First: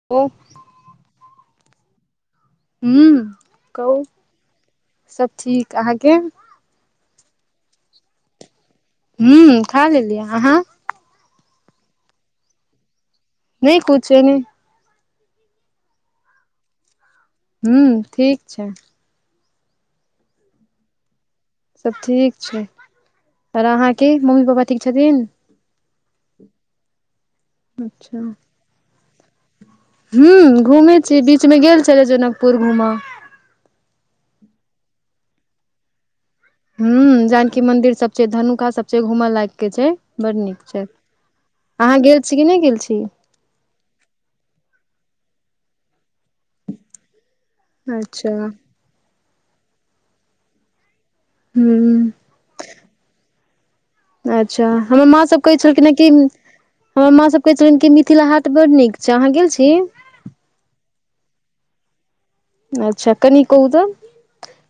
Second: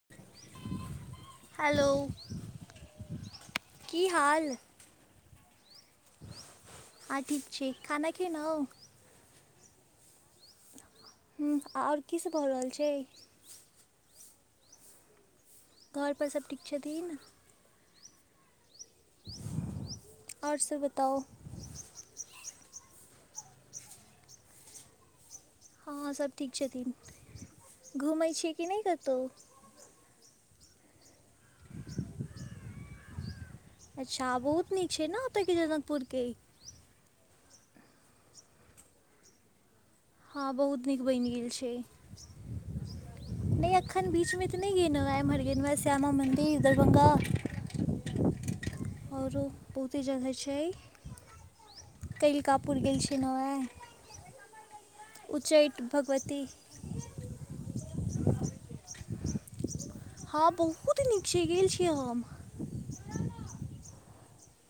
[unintelligible] [unintelligible] hello हू कहू की हाल सब ठीक अहाँके ह ठीक छै खाना खैनो हू खा लेलिय अहाँ ह आ और की सब भऽ रहल छै नहि कुछो न घर पर सभ ठीक छथिन हू ठीक छै [unintelligible] और सब बताउ सब ठीक छै पर अहाँ के मम्मी पापा ठीक छथिन हँ सब ठीक छथिन अच्छा घूमै छियै कि नहि कतहु हू घूमे छी बीच मे गेल छले जनकपुर घूमेऽ अच्छा बहुत नीक छै ने ओतयके जनकपुरके ह जानकी मंदिर सब छै धनुखा सब छै घूम लायक के छै बड़ हँ नीक छै बहुत बनि गेल छै अहाँ गेल छी कि नहि गेल छी नहि एखन बीच मे तऽ नहि गेलो ये इमहर गेलो ये श्यामा मंदिर दरभंगा अच्छा आओरो बहुते जगह छै हू तेलकापुर गेल छी नै अच्छा हमर माँ सब कहै छलखिन हेँ कि भगवती हमर माँ सब कहय छलनि की मिथिला हाट बड नीक छै अहाँ गेल छी हँ बहुत नीक छै गेल छीयै हम अच्छा कनि कहू त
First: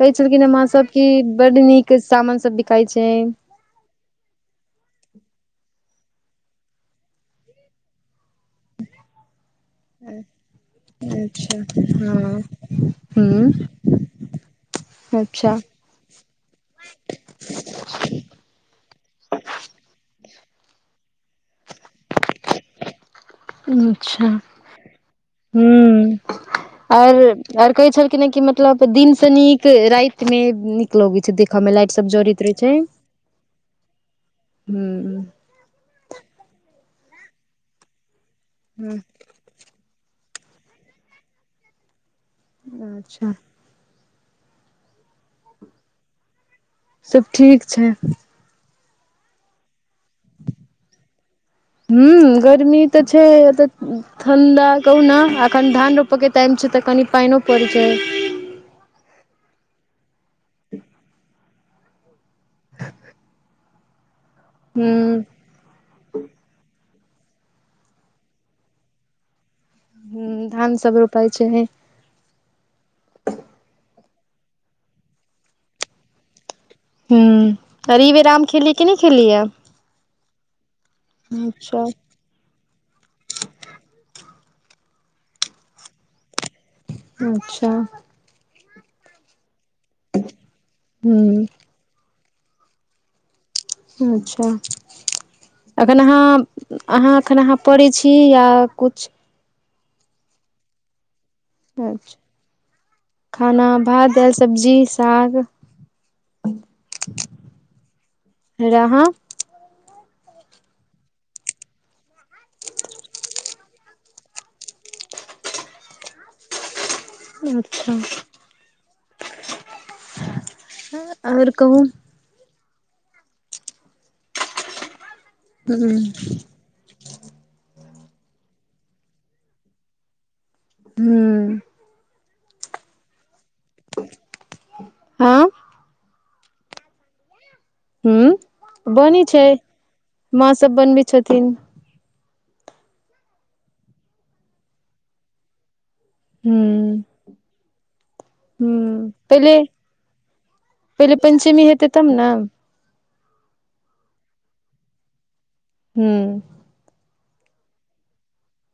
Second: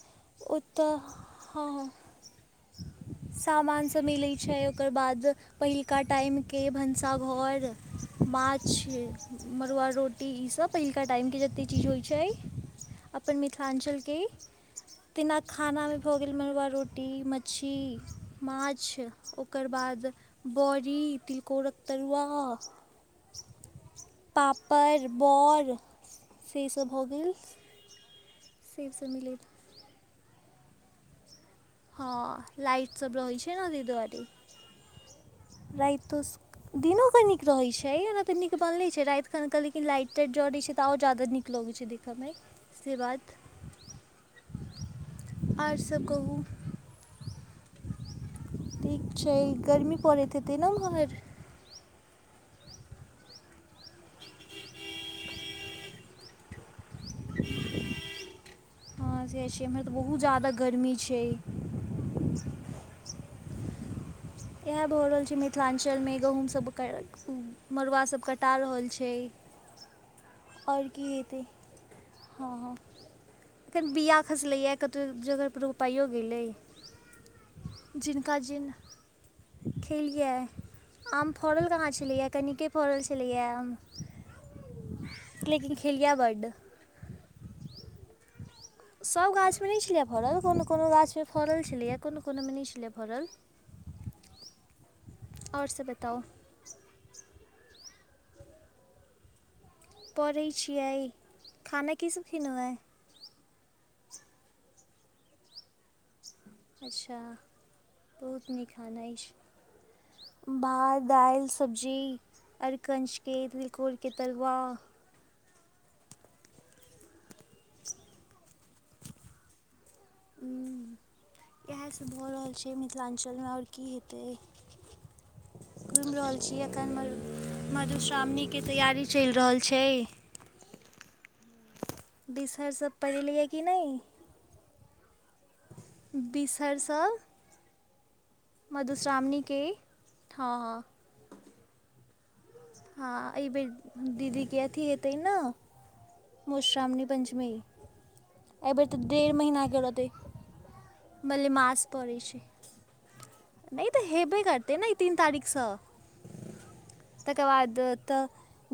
कहै छलखिन हमाँ सब ओतऽ की बड हँ नीक सामान सब बिकाई छै सामान सब मिलै छै ओकर बाद पहिलुका टाइमके भनसाघर माछ मरूआ रोटी ईसभ पहिलका टाइमके जतेक चीज होइ छै हँ अपन ह मिथिलांचल के बिना अच्छा खाना हो गेल मरुआ रोटी मछली माछ ओकर बाद बड़ी तिलकोरक तरुआ अच्छा पापड़ बड़ हूं से सब भऽ आर गेल आर कहे छलखिन ह की मतलब सब दिन से मिलैत नीक राति मे नीक लगैत छै दिख मे लाइट सब हँ जड़ैत रहे छै लाइट सब रहै ह राति तऽ दिनो क निक रहैत छै ओना तऽ नीक बनलै छै राति कनिकल लाइटे टाइट जरय रहै छै त आओर ज्यादा नीक लगे छै देखय मे अच्छा आओर सभ कहू सब ठीक छै ठीक छै गर्मी पड़ैत हेतै ने उम्हर हू गर्मी तऽ छै अतय ठंडा कहू ने अखन धान रोपे के टाइम छै तऽ कनि पाइनो परय छै हँ से छै एम्हर तऽ बहुत ज्यादा गर्मी छै [unintelligible] इएह ह भऽ रहल छै मिथिलांचलमे गहुँम सब मरूआ सब कटा रहल छै ह धान आओर सब की रोपाइ हेते छै हँ हँ अखन बीआ खसलैए कतहु जगह रोपाइयो गेलै हूँ अरी जिनका विराम जिन खेलीयै कि नहि खेलियै खेलियै आम फड़ल अच्छा कहाँ छलैए कनिके फड़ल छलैए लेकिन खेलियै बड् अच्छा सभ गाछमे नहि छलैए फड़ल कोनो कोनो गाछमे हूँ फड़ल छलैए कोनो कोनोमे नहि छलै फड़ल अच्छा आओर सभ एखन बताउ अहाँ अहाँ एखन अहाँ पढै छी या कुछ पढ़ै छियै खाना अच्छा कीसभ खेनो ये खाना भात दाल सब्जी साग अच्छा बहुत नीक रहाँ खाना अछि भात दालि सब्जी अरकञचके तिलकोरके तरुआ अच्छा आओर कहू इएहसभ भऽ रहल छै मिथिलाञ्चलमे आओर की हेतै हूँ घुम रहल छी एखन मधुश्रावणी के तैयारी चेल रहल छै हुँ बिसयसभ पड़ेलियै कि नहि हा बिसर सभ हू बनी छै हँ माँ सब हँ बनबै छथिन हँ एहि बेर दीदी के अथि हेतै न हूँ मधुश्रामणी पञ्चमी एहि बेर तऽ हूँ देडढ़ पहिले महीना के रहतै पहिले पंचमी मल्लेमास हेतै तब पड़ै ने छै नहि तऽ हेबे करतै ने ई तीन तारीखसँ हुँ तेकर बाद तऽ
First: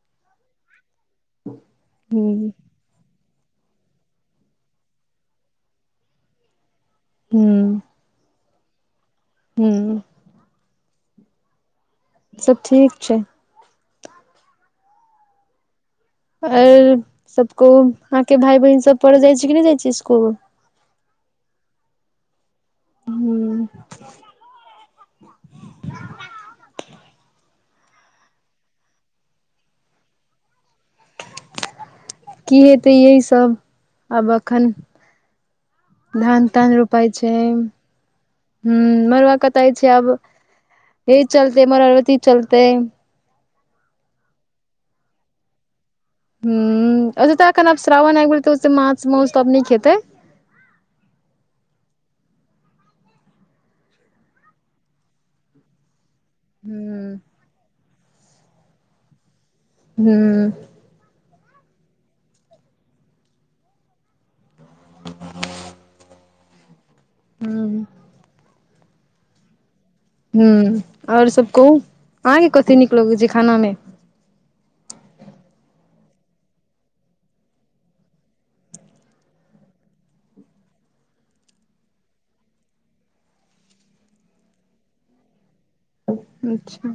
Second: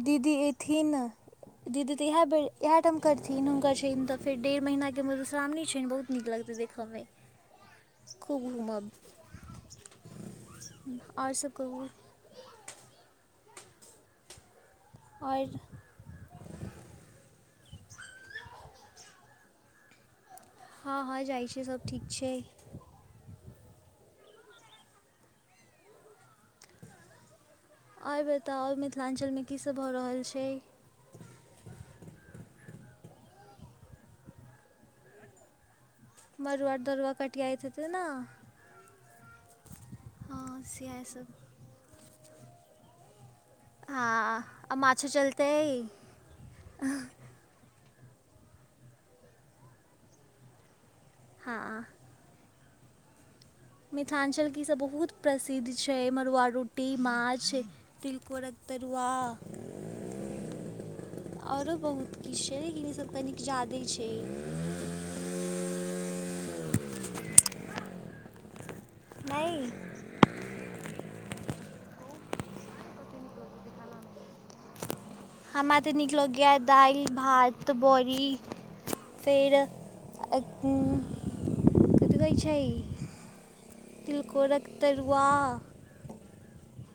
दीदी एथिन दीदी त इएह हूँ इह टाम [unintelligible] करथिन हुनकर छै तऽ फेर डेढ़ महीना के मधुश्रावणी छनि बहुत नीक लगतै देखय मे हूँ कबमम हूँ आओर सब कहू सब ठीक आओर आऔर सबको कहू अहाँ के भाय बहिन सब पढ़ जाय छै कि नहि जाय छै इसकुल हँ हँ जाइ छै सब ठीक छै हू आइ बताउ मिथिलाञ्चलमे कीसभ भऽ रहल छै की हेतै यही सब आब एखन धान तान मड़ुआ रोपाइ तरुआ छै कटियाइत हेतै ने ह मरुआ कटाई छै अब प [unintelligible] से यहि चलतै मर [unintelligible] अरब त चलतै हँ आ माछो चलतै ह अत तऽ एन आब श्रावण एकबै तऽ ओ माछ मौस त आब नइ खेतै हँ मिथिलाञ्चल क ईसभ बहुत प्रसिद्ध छै मड़ुआ रोटी ह माछ तिलकोड़क तरुआ हू आओरो बहुत किछु छै लेकिन ईसभ कनिक जादे छै हँ नहि हु आऔर सब कहू अहाँके कथी नीक लगैत छै खाना मे हमरा तऽ नीक लगैया दाइल भात बड़ी फेर [unintelligible] कुदबै छै तिलकोरक तरुआ अच्छा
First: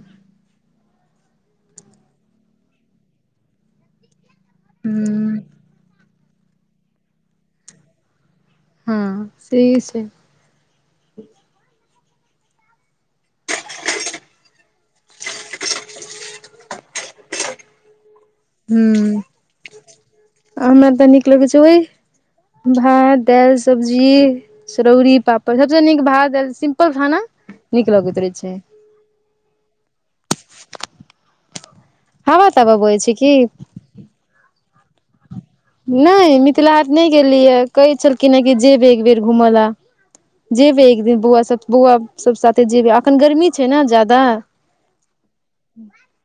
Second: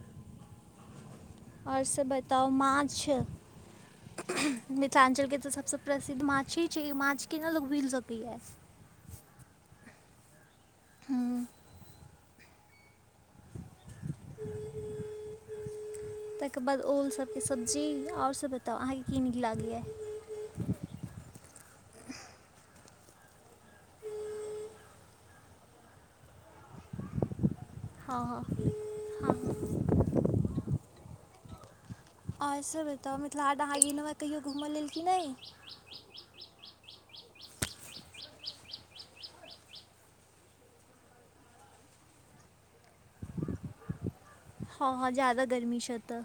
आओर से बताउ माछ मिथिलाञ्चलके तऽ सबसँ प्रसिद्ध माछी छै माछ केना लोक भूलि सकैए हँ सही छै हू [inaudible] तकर बाद ओलसभके सब्जी आओर सभ बताउ अहाँके की ह नीक लागैया हमरा तऽ नीक लगैत छै ओहि भात दालि सब्जी चरोड़ी पापड़ सबस नीक भात दाल सिम्पल खाना नीक लगैत हँ रहै छै हँ हँ हवा ओर तावा सभ बहै छै बताऊ की मिथिला हाट [inaudible] कहियो घूमय लेल कि नहि नहि मिथिला हाट नहि गेलिय है कहै छलखिन हँ कि जेबै एक बेर घूमय लए जेबै एक दिन बौआ सब बौआ सब साथे जेबै अखन गर्मी छै नऽ ज्यदा हँ हँ ज्यादा गर्मी छै अतऽ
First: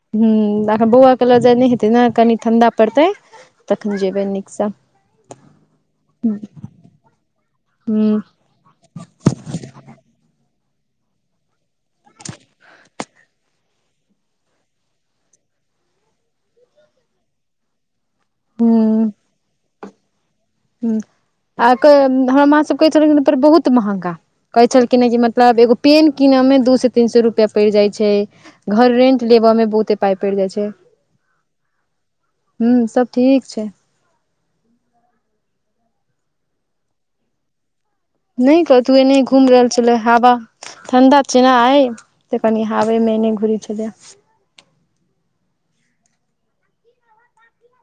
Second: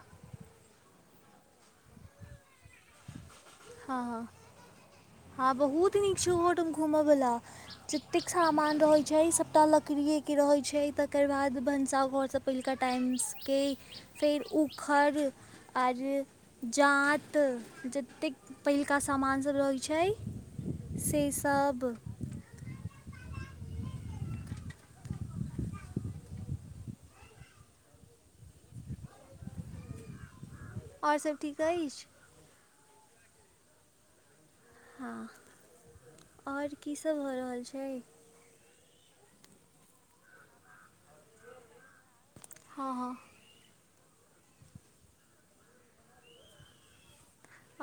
हखन बौआ क लजय जे नहि हेतै ने कनी ठण्डा पड़तै तखन हँ हँ जेबै नीकसँ हँ बहुत नीक छै ओहो ठाम घूमे वलाा जतेक ह सामान रहै छै सबटा लकड़ीे के रहै छै तकर बाद भनसा घर सब पहिलका टाइमसके फेर उखड़ आर जात जतेक पहिलका सामान सभ रहैत छै हू से आ सब हमर माँ सब कहै छलखिन बहुत महगा कहै छलखिन हँ कि मतलब एगो पेन क किनयमे दू सौ तीन सौ रुपैआ पड़ि जाइ छै घर रेंट लेबा में बहुते पााय पड़ि जाय छै ओर सभ ठीक अछि हूँ सब ठीक छै हँ ओर की सब भऽ रहल छै नहि कतहु एने घूम रहल छलै हवा ठण्डा जेना अइ तऽ कनि हँ हाबे हँ मै अनि घुरी छलैय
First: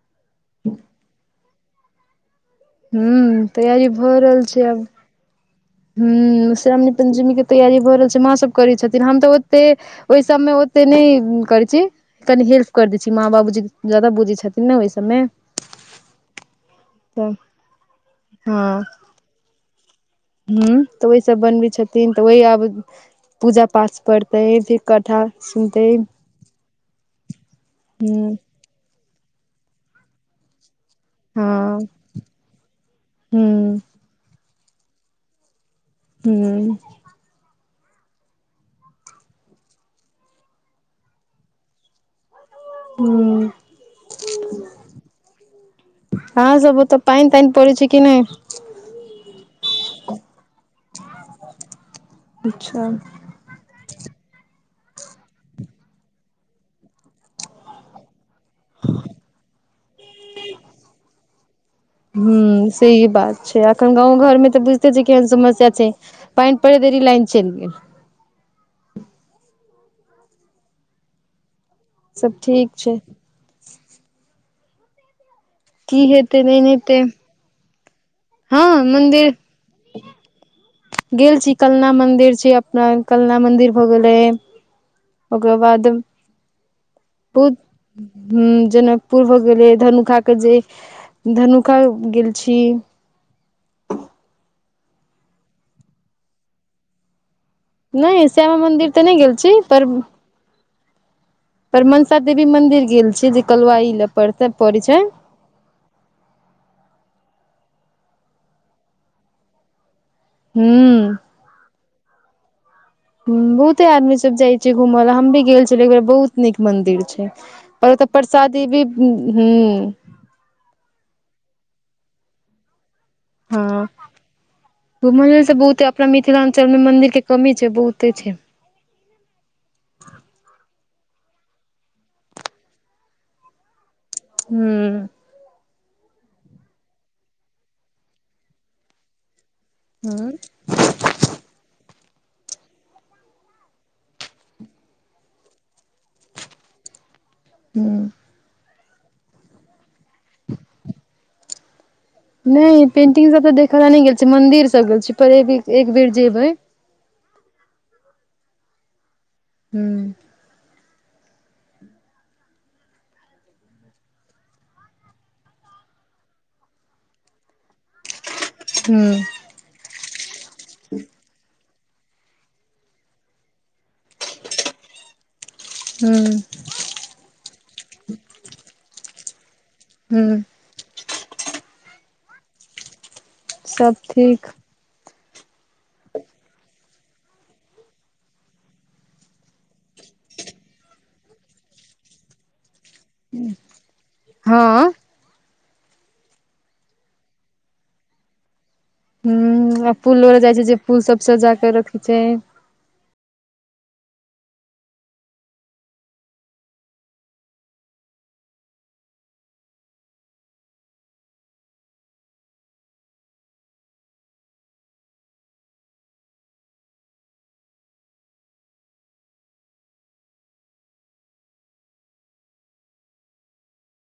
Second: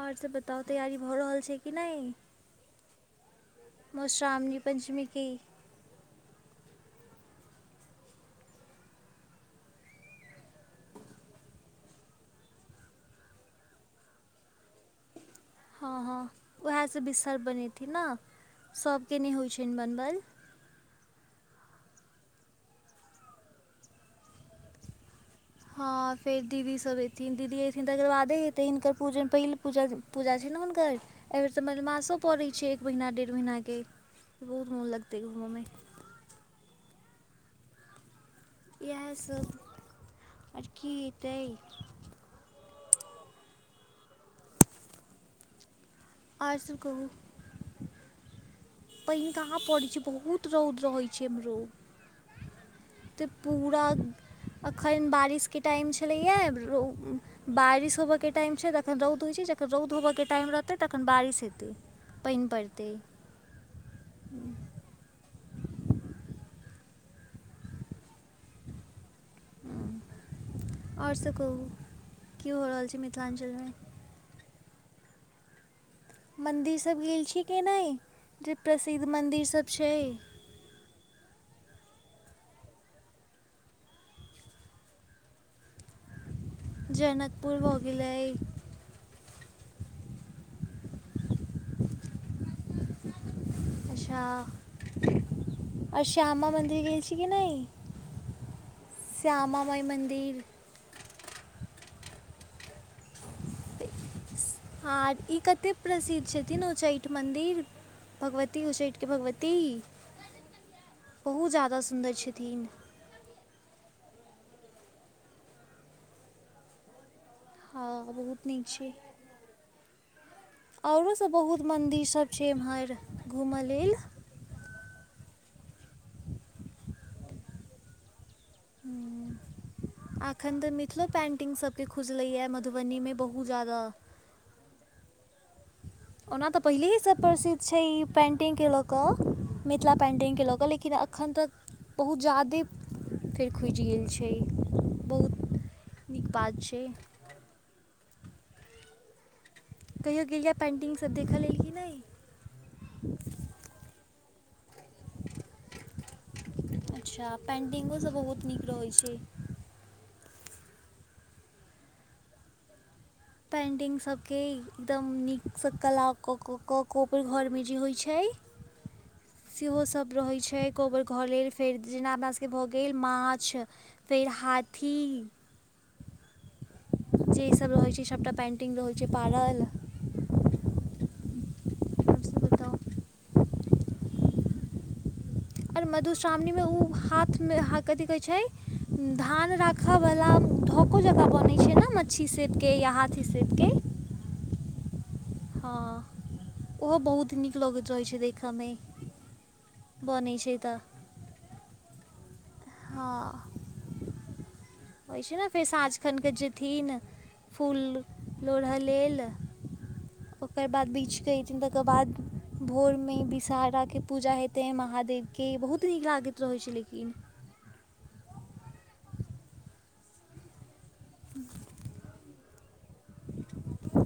ओर सब बताउ तैयारी भऽ रहल छै कि नहि हू तैयारी भऽ रहल छै आब की ह मधश्रावणी पं्चमी के तैयारी भऽ रहल छै माँ सब करै छथिन हम तऽ ओते ओहि सबमे ओते नहि करै छी कनी हेल्प करि दै छी माँ बाबूजी ज्यादा बूजै छथिन नऽ ओहि सभमे हँ हँ उएहसँ बिसहारा बनेथिन नऽ सभके नहि होइत छनि बनबल हू तऽ ओहि सब बनबै छथिन तऽ ओह आब पूजा पाठ पर ते कथठा सुन तेह हँ फेर दीदी सब एयथिन दीदी एयथिन तकर बादेे हेते तऽ हिनकर पूजन पहिलू पूजा छै ने हुनकर एहिबेर तऽ हँ मलेमासो पड़ैत छै एक महिना डेढ़ ह महिनाकेऽ बहुत मोन लगतै घूमऽमे हूँ इएह सब ओर की हेतै हू आओर आहाँ सब सभ ओतय कहू पैन तैन परे छै कि नहि पैन कहाँ पड़ै छै बहुत रौद रहै छै अमरो अच्छा तऽ पूरा अखन बारिशके टाइम छलैया बारिश होबयके टाइम छै जखन रौद होइत छै जखन रौद होबयके टाइम रहतै तखन बारिश हेतै ह पानि पड़तै सही बात छै अखन गाँव घरमे तऽ बुझ े छै केहन समस्या छै पैन पड़े देरी लाइन चैल गेल ह आओर सब कहू सब की हो ठीक रहल छै मिथिलाञ्चलमे की हेतै नहि मंदिर हेतै सब गेल छी के नहि जे प्रसिद्ध मंदिर सब छै गेल छी कलना मंदिर छी अपना कलना मंदिर भऽ गेलै ओकर बाद बहुत जनकपुर भऽ गेलै जेना पूर भऽ गेले धनुखा के जे धनुखा गेल छी अच्छा आओर श्यामा मन्दिर गेल छी कि नहि नहि श्यामा मंन्दिर तऽ नहि गेल छी पर तीन परमंसा देवी मंदिर गेल छै जे कलुवाई ले पड़ैत छै आर ई कतेक प्रसिद्ध छथिन उच्चैठ मन्दिर भगवती उच्चैठके भगवती हू बहुत ज्यादा सुन्दर छथिन बहुते आदमी सब जाय छै घूमय ला हम भी गेल छै एक बेर बहुत नीक मंदिर छै पर ओ तऽ हँ बहुत नीक प्रसादी भी छै हूं आओरो सभ बहुत मन्दिर सब छै एम्हर घूमऽ लेल घुमल से बहुते अपना मिथिलांचल मे मंदिर के कमी छै बहुते छै ह अखन त मि मिथिलो पेन्टिंग सबके खुजलैए मधुबनीमे बहुत ज्यादा हू ओना तऽ पहिलेसँ प्रसिद्ध छै ई पेन्टिंगके लऽ कऽ मिथिला पेन्टिंगके लऽ कऽ लेकिन एखन तक बहुत ज्यादे फेर खुजि गेल छै बहुत नीक बात छै हू कहियो गेलियै या पेन्टिंगसभ देखय लेल कि नहि नहि पेंटिंग सब ते देख ला नै गेल छी मंदिर सब गेल छी पर एक बेर जेबय अच्छा पेन्टिंगोसभ बहुत नीक रहैत छै हू पेंटिंग सब के एकदम नीकसँ कला क कऽ कक ओकर घर मे जे होइ छै हूँ सेहो सभ रहैत छै कोबर घर लेल फेर जेना अपना सबके भऽ गेल माछ फेर हाथी हूँ जे ईसभ रहैत छै सभटा पेन्टिंग रहै छै पारल हूँ ओ त सब ठीक और मधुश्रावणीमे ओ हाथमे कथि कहैत छै धान राख वाला ढको जेका बनै छै न मच्छी सेट के या हाथ हूँ हँ ओहो बहुत नीक लगैत रहैत छै देखय मे हूँ आ फूल लोढ़य जाइ छै जे फुल सब सजाक रखै छै हँ होइ छै ने फेर साँझ खन कऽ जेथिन फूल लोढ़य लेल ओकर बाद बीछ क एथिन तकर बाद भोरमे विषहराके पूजा हेतै महादेवके बहुत नीक लागैत रहैत छै लेकिन [inaudible] [inaudible]